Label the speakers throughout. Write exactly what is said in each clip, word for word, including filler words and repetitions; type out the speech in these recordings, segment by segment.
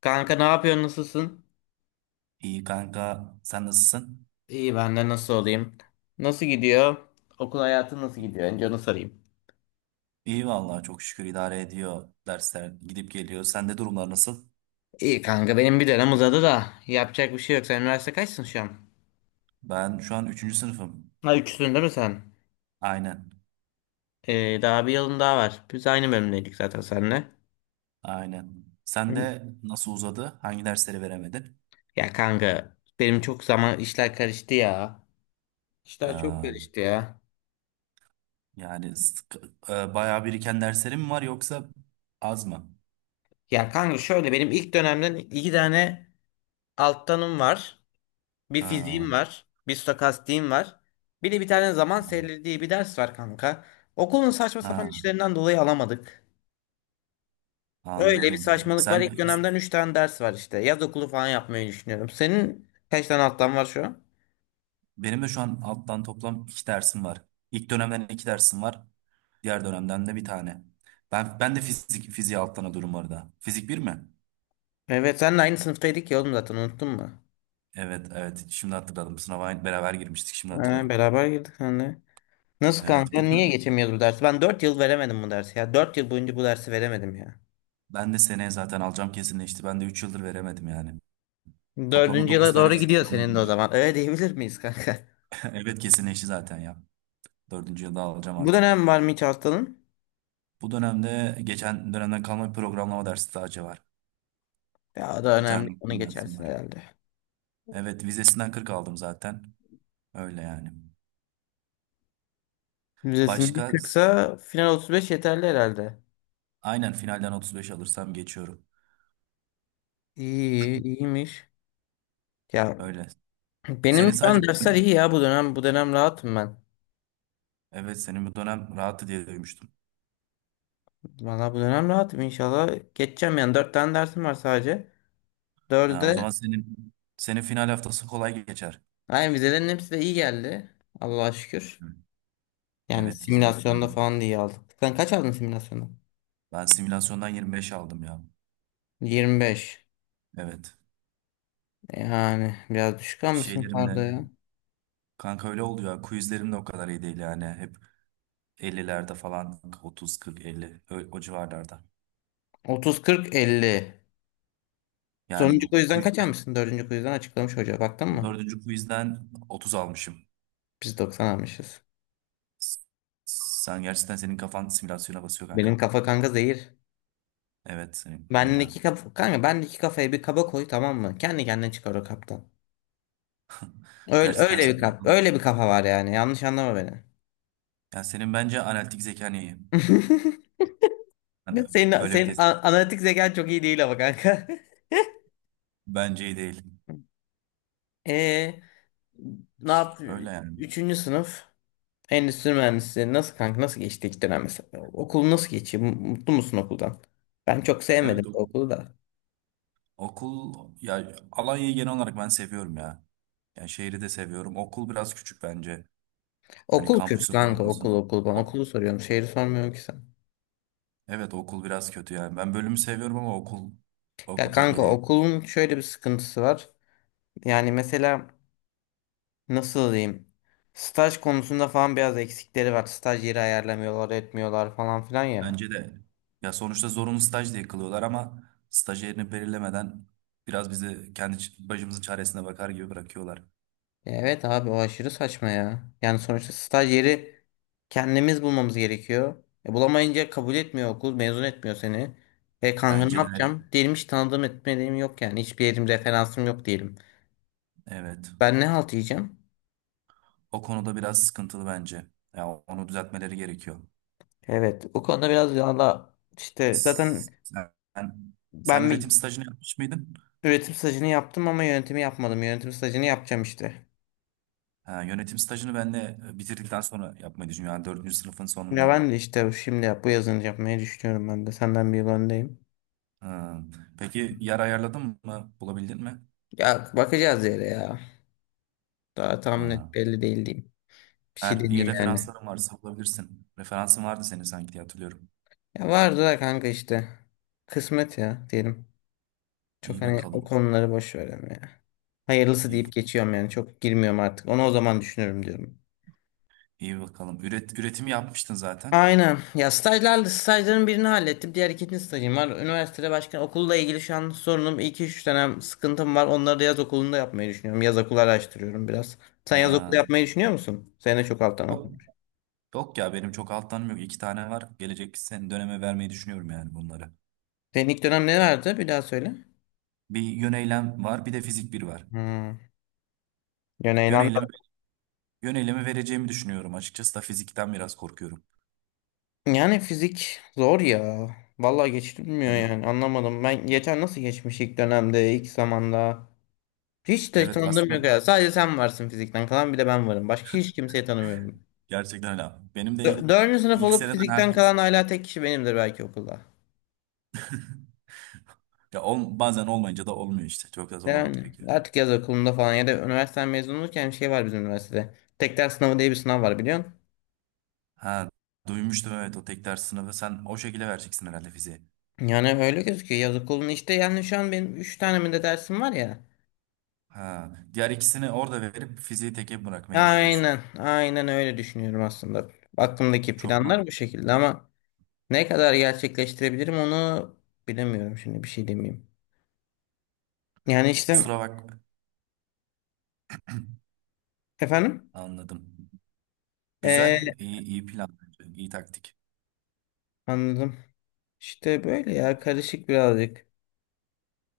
Speaker 1: Kanka ne yapıyorsun? Nasılsın?
Speaker 2: İyi kanka, sen nasılsın?
Speaker 1: İyi ben de nasıl olayım? Nasıl gidiyor? Okul hayatı nasıl gidiyor? Önce onu sorayım.
Speaker 2: İyi vallahi çok şükür idare ediyor dersler gidip geliyor. Sende durumlar nasıl?
Speaker 1: İyi kanka benim bir dönem uzadı da yapacak bir şey yok. Sen üniversite kaçsın şu an?
Speaker 2: Ben şu an üçüncü sınıfım.
Speaker 1: Ha üçsün değil mi sen?
Speaker 2: Aynen,
Speaker 1: Ee, daha bir yılın daha var. Biz aynı bölümdeydik zaten seninle.
Speaker 2: aynen.
Speaker 1: Hı.
Speaker 2: Sen de nasıl uzadı? Hangi dersleri veremedin?
Speaker 1: Ya kanka benim çok zaman işler karıştı ya. İşler çok
Speaker 2: Ee,
Speaker 1: karıştı ya.
Speaker 2: yani sık- e, bayağı biriken derslerin mi var yoksa az mı?
Speaker 1: Ya kanka şöyle benim ilk dönemden iki tane alttanım var. Bir
Speaker 2: Ha,
Speaker 1: fiziğim var. Bir stokastiğim var. Bir de bir tane zaman serileri diye bir ders var kanka. Okulun saçma sapan
Speaker 2: ha,
Speaker 1: işlerinden dolayı alamadık. Öyle bir
Speaker 2: anladım.
Speaker 1: saçmalık var. İlk
Speaker 2: Sen
Speaker 1: dönemden üç tane ders var işte. Yaz okulu falan yapmayı düşünüyorum. Senin kaç tane alttan var şu an?
Speaker 2: Benim de şu an alttan toplam iki dersim var. İlk dönemden iki dersim var. Diğer dönemden de bir tane. Ben ben de fizik fiziği alttan alıyorum orada. Fizik bir mi?
Speaker 1: Evet senle aynı sınıftaydık ya oğlum zaten unuttun mu?
Speaker 2: Evet, evet şimdi hatırladım. Sınava aynı- beraber girmiştik şimdi
Speaker 1: Ee,
Speaker 2: hatırladım.
Speaker 1: beraber girdik hani. Nasıl
Speaker 2: Evet
Speaker 1: kanka?
Speaker 2: bir
Speaker 1: Niye
Speaker 2: tür
Speaker 1: geçemiyoruz bu dersi? Ben dört yıl veremedim bu dersi ya. Dört yıl boyunca bu dersi veremedim ya.
Speaker 2: ben de seneye zaten alacağım kesinleşti. Ben de üç yıldır veremedim yani. Toplamda
Speaker 1: Dördüncü
Speaker 2: dokuz
Speaker 1: yıla
Speaker 2: tane
Speaker 1: doğru
Speaker 2: fizik
Speaker 1: gidiyor
Speaker 2: sınavına
Speaker 1: senin de o
Speaker 2: girmiştim.
Speaker 1: zaman. Öyle diyebilir miyiz kanka?
Speaker 2: Evet kesinleşti zaten ya. Dördüncü yılda alacağım
Speaker 1: Bu
Speaker 2: artık.
Speaker 1: dönem var mı hiç hastalığın?
Speaker 2: Bu dönemde geçen dönemden kalma bir programlama dersi daha var.
Speaker 1: Ya o da
Speaker 2: Bir
Speaker 1: önemli.
Speaker 2: tane
Speaker 1: Onu
Speaker 2: okuma dersim
Speaker 1: geçersin
Speaker 2: var.
Speaker 1: herhalde.
Speaker 2: Evet vizesinden kırk aldım zaten. Öyle yani.
Speaker 1: Vizesinde
Speaker 2: Başka
Speaker 1: kırksa final otuz beş yeterli herhalde.
Speaker 2: aynen finalden otuz beş alırsam geçiyorum.
Speaker 1: İyi, iyiymiş. Ya
Speaker 2: Öyle.
Speaker 1: benim
Speaker 2: Senin
Speaker 1: şu
Speaker 2: sadece
Speaker 1: an dersler iyi ya bu dönem. Bu dönem rahatım ben.
Speaker 2: Evet, senin bu dönem rahattı diye duymuştum.
Speaker 1: Valla bu dönem rahatım inşallah. Geçeceğim yani. Dört tane dersim var sadece. dördü
Speaker 2: Ha, o
Speaker 1: de
Speaker 2: zaman senin senin final haftası kolay geçer.
Speaker 1: aynen vizelerin hepsi de iyi geldi. Allah'a şükür.
Speaker 2: Hı.
Speaker 1: Yani
Speaker 2: Evet vizeler
Speaker 1: simülasyonda
Speaker 2: iyiydi.
Speaker 1: falan da iyi aldık. Sen kaç aldın simülasyonda?
Speaker 2: Ben simülasyondan yirmi beş aldım ya.
Speaker 1: yirmi beş.
Speaker 2: Evet.
Speaker 1: Yani biraz düşük almışsın
Speaker 2: Şeylerimde
Speaker 1: karda ya.
Speaker 2: kanka öyle oluyor. Quizlerim de o kadar iyi değil yani. Hep ellilerde falan otuz kırk elli ö- o civarlarda.
Speaker 1: otuz, kırk, elli.
Speaker 2: Yani
Speaker 1: Sonuncu quizden kaç
Speaker 2: quizden,
Speaker 1: almışsın? Dördüncü quizden açıklamış hoca. Baktın mı?
Speaker 2: dördüncü quizden otuz almışım.
Speaker 1: Biz doksan almışız.
Speaker 2: Sen gerçekten senin kafan simülasyona basıyor
Speaker 1: Benim
Speaker 2: kanka.
Speaker 1: kafa kanka zehir.
Speaker 2: Evet senin kanka.
Speaker 1: Bendeki kafa kanka bendeki kafaya bir kaba koy tamam mı? Kendi kendine çıkar o kaptan. Öyle
Speaker 2: Gerçekten
Speaker 1: öyle bir
Speaker 2: senin
Speaker 1: kap
Speaker 2: kafan.
Speaker 1: öyle bir kafa var yani. Yanlış anlama beni.
Speaker 2: Yani senin bence analitik zekan iyi. Yani
Speaker 1: Ya Senin
Speaker 2: öyle bir
Speaker 1: senin
Speaker 2: test.
Speaker 1: a- analitik zekan çok iyi değil ama kanka.
Speaker 2: Bence iyi değil.
Speaker 1: Ee, ne yap?
Speaker 2: Öyle yani.
Speaker 1: Üçüncü sınıf endüstri mühendisliği nasıl kanka nasıl geçti ilk dönem mesela? Okul nasıl geçiyor? Mutlu musun okuldan? Ben çok sevmedim
Speaker 2: Evet
Speaker 1: bu
Speaker 2: o-
Speaker 1: okulu da.
Speaker 2: okul ya Alanya'yı genel olarak ben seviyorum ya. Yani şehri de seviyorum. Okul biraz küçük bence. Hani
Speaker 1: Okul kötü
Speaker 2: kampüsü falan
Speaker 1: kanka okul
Speaker 2: olsun.
Speaker 1: okul. Ben
Speaker 2: O,
Speaker 1: okulu soruyorum. Şehri sormuyorum ki sen.
Speaker 2: evet, okul biraz kötü yani. Ben bölümü seviyorum ama okul
Speaker 1: Ya
Speaker 2: okul pek iyi
Speaker 1: kanka
Speaker 2: değil.
Speaker 1: okulun şöyle bir sıkıntısı var. Yani mesela nasıl diyeyim? Staj konusunda falan biraz eksikleri var. Staj yeri ayarlamıyorlar, etmiyorlar falan filan ya.
Speaker 2: Bence de. Ya sonuçta zorunlu staj diye kılıyorlar ama staj yerini belirlemeden biraz bizi kendi ç- başımızın çaresine bakar gibi bırakıyorlar.
Speaker 1: Evet abi o aşırı saçma ya. Yani sonuçta staj yeri kendimiz bulmamız gerekiyor. E, bulamayınca kabul etmiyor okul, mezun etmiyor seni. E kanka ne
Speaker 2: Bence de
Speaker 1: yapacağım? Diyelim hiç tanıdığım etmediğim yok yani. Hiçbir yerim referansım yok diyelim.
Speaker 2: evet.
Speaker 1: Ben ne halt yiyeceğim?
Speaker 2: O konuda biraz sıkıntılı bence. Ya onu düzeltmeleri gerekiyor.
Speaker 1: Evet, o konuda biraz valla işte zaten
Speaker 2: Sen, sen
Speaker 1: ben
Speaker 2: üretim
Speaker 1: bir
Speaker 2: stajını yapmış mıydın?
Speaker 1: üretim stajını yaptım ama yönetimi yapmadım. Yönetim stajını yapacağım işte.
Speaker 2: Ha, yönetim stajını ben de bitirdikten sonra yapmayı düşünüyorum. Yani dördüncü sınıfın
Speaker 1: Ya
Speaker 2: sonunda.
Speaker 1: ben de işte şimdi yap, bu yazın yapmayı düşünüyorum ben de. Senden bir yıl öndeyim.
Speaker 2: Ha, peki yer ayarladın mı? Bulabildin mi?
Speaker 1: Ya bakacağız yere ya. Daha tam net
Speaker 2: Ha,
Speaker 1: belli değil diyeyim. Bir şey
Speaker 2: eğer iyi
Speaker 1: deneyeyim yani.
Speaker 2: referansların varsa bulabilirsin. Referansın vardı senin sanki diye hatırlıyorum.
Speaker 1: Ya vardı da kanka işte. Kısmet ya diyelim. Çok
Speaker 2: İyi
Speaker 1: hani o
Speaker 2: bakalım.
Speaker 1: konuları boş verelim ya. Hayırlısı
Speaker 2: İyi,
Speaker 1: deyip geçiyorum yani. Çok girmiyorum artık. Onu o zaman düşünürüm diyorum.
Speaker 2: iyi bakalım. Üret, üretimi yapmıştın zaten.
Speaker 1: Aynen. Ya stajlar, stajların birini hallettim. Diğer ikinci stajım var. Üniversitede başka okulla ilgili şu an sorunum. İki üç dönem sıkıntım var. Onları da yaz okulunda yapmayı düşünüyorum. Yaz okulu araştırıyorum biraz. Sen yaz okulu
Speaker 2: Ha.
Speaker 1: yapmayı düşünüyor musun? Senin de çok alttan
Speaker 2: Yok.
Speaker 1: okumuş.
Speaker 2: Yok ya benim çok alttanım yok. İki tane var. Gelecek sen döneme vermeyi düşünüyorum yani bunları.
Speaker 1: Senin ilk dönem nelerdi? Bir daha söyle.
Speaker 2: Bir yön eylem var, bir de fizik bir var.
Speaker 1: Hmm. Yani
Speaker 2: Yön
Speaker 1: eylem-
Speaker 2: eylemi, Yön eylemi vereceğimi düşünüyorum. Açıkçası da fizikten biraz korkuyorum.
Speaker 1: Yani fizik zor ya. Vallahi geçilmiyor
Speaker 2: Evet,
Speaker 1: yani. Anlamadım. Ben geçen nasıl geçmiş ilk dönemde, ilk zamanda. Hiç de
Speaker 2: evet
Speaker 1: tanıdığım
Speaker 2: aslında
Speaker 1: yok ya. Sadece sen varsın fizikten kalan bir de ben varım. Başka hiç kimseyi tanımıyorum.
Speaker 2: gerçekten öyle. Benim de ilk
Speaker 1: Dö- Dördüncü sınıf
Speaker 2: ilk
Speaker 1: olup
Speaker 2: seneden
Speaker 1: fizikten
Speaker 2: herkes
Speaker 1: kalan hala tek kişi benimdir belki okulda.
Speaker 2: ya ol- bazen olmayınca da olmuyor işte. Çok da zorlamak
Speaker 1: Yani
Speaker 2: gerekiyor.
Speaker 1: artık yaz okulunda falan ya da üniversiteden mezun olurken bir şey var bizim üniversitede. Tek ders sınavı diye bir sınav var biliyorsun.
Speaker 2: Ha, duymuştum evet o tek ders sınavı. Sen o şekilde vereceksin herhalde fiziği.
Speaker 1: Yani öyle gözüküyor yaz okulun işte yani şu an benim üç tane mi de dersim var ya.
Speaker 2: Ha, diğer ikisini orada verip fiziği teke bırakmayı mı düşünüyorsun.
Speaker 1: Aynen aynen öyle düşünüyorum aslında. Aklımdaki
Speaker 2: Çok mu?
Speaker 1: planlar bu şekilde ama ne kadar gerçekleştirebilirim onu bilemiyorum şimdi bir şey demeyeyim. Yani işte
Speaker 2: Kusura bak.
Speaker 1: efendim.
Speaker 2: Anladım.
Speaker 1: Ee,
Speaker 2: Güzel, iyi, iyi plan bence. İyi taktik.
Speaker 1: anladım. İşte böyle ya karışık birazcık.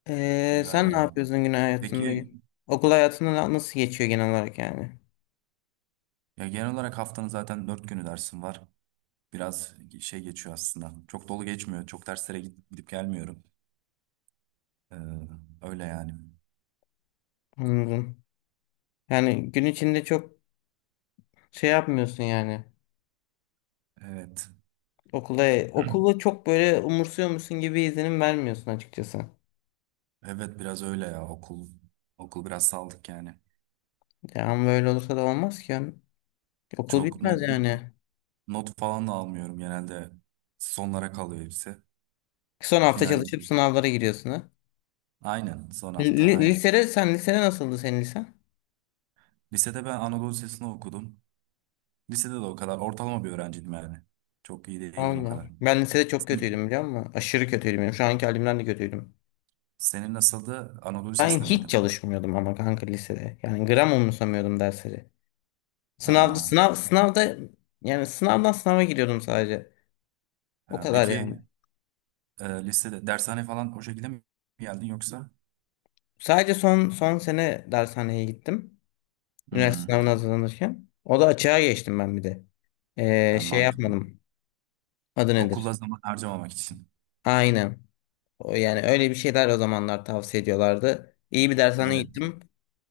Speaker 1: Ee,
Speaker 2: Güzel
Speaker 1: sen ne
Speaker 2: ya.
Speaker 1: yapıyorsun gün hayatında?
Speaker 2: Peki,
Speaker 1: Okul hayatında na- nasıl geçiyor genel olarak yani?
Speaker 2: ya genel olarak haftanın zaten dört günü dersin var. Biraz şey geçiyor aslında. Çok dolu geçmiyor. Çok derslere gidip, gidip gelmiyorum. Ee, öyle yani.
Speaker 1: Anladım. Yani gün içinde çok şey yapmıyorsun yani.
Speaker 2: Evet.
Speaker 1: Okula, okulu çok böyle umursuyor musun gibi izlenim vermiyorsun açıkçası.
Speaker 2: Evet biraz öyle ya okul. Okul biraz saldık yani.
Speaker 1: Ya ama böyle olursa da olmaz ki. Yani. Okul
Speaker 2: Çok not,
Speaker 1: bitmez yani.
Speaker 2: not falan da almıyorum genelde. Sonlara kalıyor hepsi.
Speaker 1: Son hafta
Speaker 2: Final.
Speaker 1: çalışıp sınavlara giriyorsun ha.
Speaker 2: Aynen son
Speaker 1: Li-
Speaker 2: hafta
Speaker 1: li-
Speaker 2: hallettim.
Speaker 1: lisede sen lisede nasıldı senin lisen?
Speaker 2: Lisede ben Anadolu Lisesi'ni okudum. Lisede de o kadar ortalama bir öğrenciydim yani. Çok iyi değildim o
Speaker 1: Allah.
Speaker 2: kadar.
Speaker 1: Ben lisede çok
Speaker 2: Senin,
Speaker 1: kötüydüm biliyor musun? Aşırı kötüydüm. Yani şu anki halimden de kötüydüm.
Speaker 2: senin nasıldı? Anadolu
Speaker 1: Ben
Speaker 2: Lisesi'nde
Speaker 1: hiç
Speaker 2: miydin?
Speaker 1: çalışmıyordum ama kanka lisede. Yani gram umursamıyordum dersleri. Sınavda
Speaker 2: Ha,
Speaker 1: sınav sınavda yani sınavdan sınava giriyordum sadece. O
Speaker 2: ha,
Speaker 1: kadar yani.
Speaker 2: peki e, lisede dershane falan o şekilde mi geldin yoksa?
Speaker 1: Sadece son son sene dershaneye gittim. Üniversite sınavına
Speaker 2: Hmm,
Speaker 1: hazırlanırken. O da açığa geçtim ben bir de. Ee,
Speaker 2: ha,
Speaker 1: şey
Speaker 2: mantıklı.
Speaker 1: yapmadım. Adı nedir?
Speaker 2: Okula zaman harcamamak için.
Speaker 1: Aynen. O yani öyle bir şeyler o zamanlar tavsiye ediyorlardı. İyi bir dershane
Speaker 2: Evet.
Speaker 1: gittim.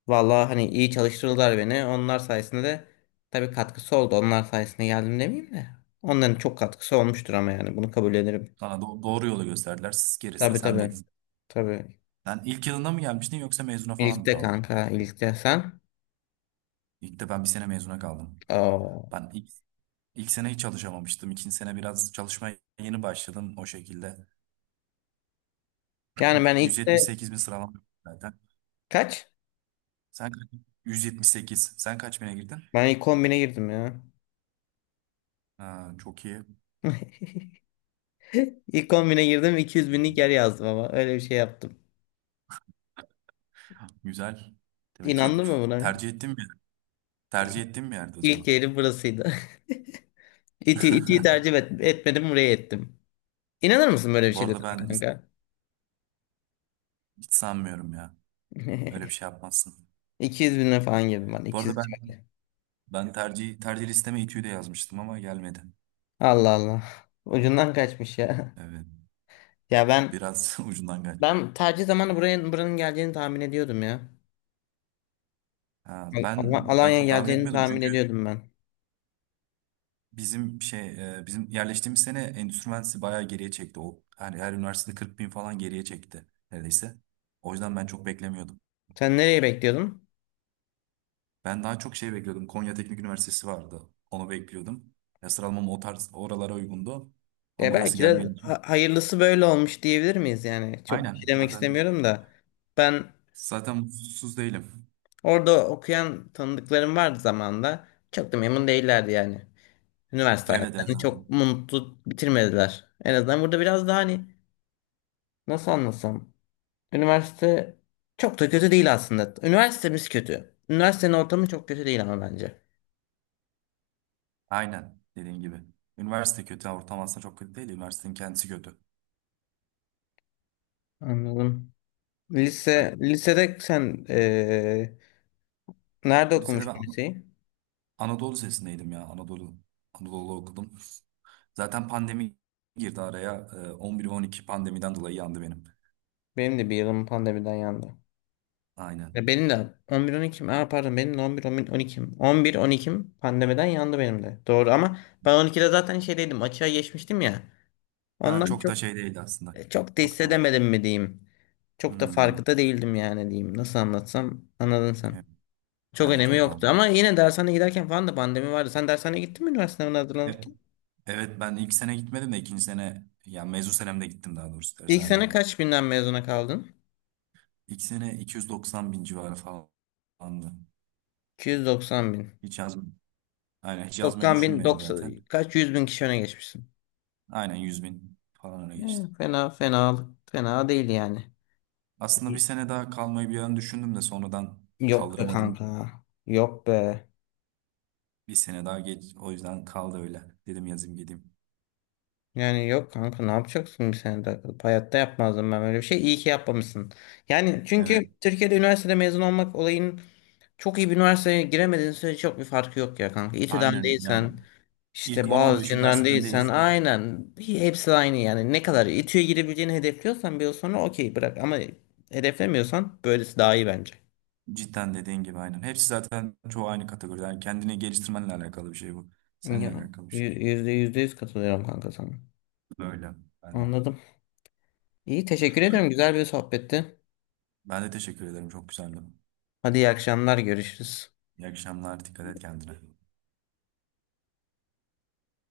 Speaker 1: Vallahi hani iyi çalıştırdılar beni. Onlar sayesinde de tabii katkısı oldu. Onlar sayesinde geldim demeyeyim de. Onların çok katkısı olmuştur ama yani bunu kabul ederim.
Speaker 2: Sana do- doğru yolu gösterdiler. Siz gerisi de
Speaker 1: Tabii tabii.
Speaker 2: sendeydin.
Speaker 1: Tabii.
Speaker 2: Sen ilk yılında mı gelmiştin yoksa mezuna falan mı
Speaker 1: İlkte
Speaker 2: kaldın?
Speaker 1: kanka, ilkte sen.
Speaker 2: İlk de ben bir sene mezuna kaldım.
Speaker 1: Oo.
Speaker 2: Ben ilk İlk sene hiç çalışamamıştım. İkinci sene biraz çalışmaya yeni başladım o şekilde.
Speaker 1: Yani ben ilkte
Speaker 2: yüz yetmiş sekiz bin sıralama zaten.
Speaker 1: kaç?
Speaker 2: Sen kaç? yüz yetmiş sekiz. Sen kaç bine girdin?
Speaker 1: Ben ilk kombine girdim ya.
Speaker 2: Ha, çok iyi.
Speaker 1: İlk kombine girdim iki yüz binlik yer yazdım ama öyle bir şey yaptım.
Speaker 2: Güzel. Demek ki
Speaker 1: İnandın mı buna?
Speaker 2: tercih ettiğim bir, tercih ettiğim bir yerde o
Speaker 1: İlk
Speaker 2: zaman.
Speaker 1: yerim burasıydı. İti, itiyi tercih et, etmedim buraya ettim. İnanır mısın böyle bir
Speaker 2: Bu
Speaker 1: şey dedim
Speaker 2: arada ben is-
Speaker 1: kanka?
Speaker 2: hiç sanmıyorum ya. Öyle bir şey yapmazsın.
Speaker 1: iki yüz bine falan girdim ben
Speaker 2: Bu arada
Speaker 1: iki yüz
Speaker 2: ben
Speaker 1: civarı.
Speaker 2: ben tercih tercih listeme İTÜ'yü de yazmıştım ama gelmedi.
Speaker 1: Allah Allah. Ucundan kaçmış ya.
Speaker 2: Evet.
Speaker 1: Ya ben
Speaker 2: Biraz ucundan geldi.
Speaker 1: ben tercih zamanı buraya buranın geleceğini tahmin ediyordum ya.
Speaker 2: Ha,
Speaker 1: Al-
Speaker 2: ben
Speaker 1: Al-
Speaker 2: ben
Speaker 1: Alanya'ya
Speaker 2: çok tahmin
Speaker 1: geleceğini
Speaker 2: etmiyordum
Speaker 1: tahmin
Speaker 2: çünkü
Speaker 1: ediyordum ben.
Speaker 2: Bizim şey e, bizim yerleştiğimiz sene endüstri mühendisliği bayağı geriye çekti. O her, her üniversitede kırk bin falan geriye çekti neredeyse. O yüzden ben çok beklemiyordum.
Speaker 1: Sen nereye bekliyordun?
Speaker 2: Ben daha çok şey bekliyordum. Konya Teknik Üniversitesi vardı. Onu bekliyordum. Ya sıralamam o tarz oralara uygundu.
Speaker 1: Ya
Speaker 2: Ama orası
Speaker 1: belki de
Speaker 2: gelmeyince.
Speaker 1: ha- hayırlısı böyle olmuş diyebilir miyiz yani? Çok bir şey
Speaker 2: Aynen
Speaker 1: demek
Speaker 2: zaten
Speaker 1: istemiyorum da. Ben
Speaker 2: zaten mutsuz değilim.
Speaker 1: orada okuyan tanıdıklarım vardı zamanında. Çok da memnun değillerdi yani. Üniversite
Speaker 2: Evet, evet
Speaker 1: hayatlarını çok
Speaker 2: zaten.
Speaker 1: mutlu bitirmediler. En azından burada biraz daha hani nasıl anlatsam. Üniversite çok da kötü değil aslında. Üniversitemiz kötü. Üniversitenin ortamı çok kötü değil ama bence.
Speaker 2: Aynen dediğin gibi. Üniversite kötü ortam aslında çok kötü değil. Üniversitenin kendisi kötü.
Speaker 1: Anladım. Lise, lisede sen eee, nerede
Speaker 2: Lisede ben
Speaker 1: okumuştun
Speaker 2: An-
Speaker 1: liseyi?
Speaker 2: Anadolu Lisesi'ndeydim ya. Anadolu Anadolu okudum. Zaten pandemi girdi araya. Ee, on bir on iki pandemiden dolayı yandı benim.
Speaker 1: Benim de bir yılım pandemiden yandı. Ya
Speaker 2: Aynen.
Speaker 1: benim de on bir on ikim. Aa, pardon benim de on bir on ikim. on bir on ikim pandemiden yandı benim de. Doğru ama ben on ikide zaten şeydeydim açığa geçmiştim ya.
Speaker 2: Ha,
Speaker 1: Ondan
Speaker 2: çok
Speaker 1: çok
Speaker 2: da şey değildi aslında.
Speaker 1: E, Çok da
Speaker 2: Çok da.
Speaker 1: hissedemedim mi diyeyim. Çok da
Speaker 2: Hmm.
Speaker 1: farkında değildim yani diyeyim. Nasıl anlatsam anladın sen.
Speaker 2: Evet,
Speaker 1: Çok
Speaker 2: evet,
Speaker 1: önemi
Speaker 2: evet,
Speaker 1: yoktu ama
Speaker 2: anladım.
Speaker 1: yine dershaneye giderken falan da pandemi vardı. Sen dershaneye gittin mi üniversite sınavına
Speaker 2: E-
Speaker 1: hazırlanırken?
Speaker 2: Evet ben ilk sene gitmedim de ikinci sene yani mezun senemde gittim daha doğrusu
Speaker 1: İlk
Speaker 2: dershaneye.
Speaker 1: sene kaç binden mezuna kaldın?
Speaker 2: İlk sene iki yüz doksan bin civarı falandı.
Speaker 1: iki yüz doksan bin.
Speaker 2: Hiç yazmadım. Aynen hiç yazmayı
Speaker 1: doksan bin,
Speaker 2: düşünmedim zaten.
Speaker 1: doksan, kaç yüz bin kişi öne geçmişsin.
Speaker 2: Aynen yüz bin falan öyle
Speaker 1: E,
Speaker 2: geçtim.
Speaker 1: fena fena fena değil yani.
Speaker 2: Aslında bir sene daha kalmayı bir an düşündüm de sonradan
Speaker 1: Yok be
Speaker 2: kaldıramadım.
Speaker 1: kanka. Yok be.
Speaker 2: Bir sene daha geç o yüzden kaldı öyle. Dedim yazayım gideyim.
Speaker 1: Yani yok kanka ne yapacaksın bir sene takılıp hayatta yapmazdım ben böyle bir şey. İyi ki yapmamışsın. Yani çünkü
Speaker 2: Evet,
Speaker 1: Türkiye'de üniversitede mezun olmak olayın çok iyi bir üniversiteye giremediğin sürece çok bir farkı yok ya kanka. İTÜ'den
Speaker 2: aynen yani
Speaker 1: değilsen işte
Speaker 2: ilk on on beş
Speaker 1: Boğaziçi'nden İTÜ'den
Speaker 2: üniversiteden
Speaker 1: değilsen
Speaker 2: değilsin.
Speaker 1: aynen hepsi aynı yani. Ne kadar İTÜ'ye girebileceğini hedefliyorsan bir yıl sonra okey bırak ama hedeflemiyorsan böylesi daha iyi bence.
Speaker 2: Cidden dediğin gibi aynen. Hepsi zaten çoğu aynı kategoride. Yani kendini geliştirmenle alakalı bir şey bu.
Speaker 1: Ya,
Speaker 2: Seninle alakalı bir şey.
Speaker 1: yü- yüzde yüzde yüz katılıyorum kanka sana.
Speaker 2: Böyle. Ben,
Speaker 1: Anladım. İyi teşekkür ediyorum. Güzel bir sohbetti.
Speaker 2: ben de teşekkür ederim. Çok güzeldi.
Speaker 1: Hadi iyi akşamlar görüşürüz.
Speaker 2: İyi akşamlar. Dikkat et kendine.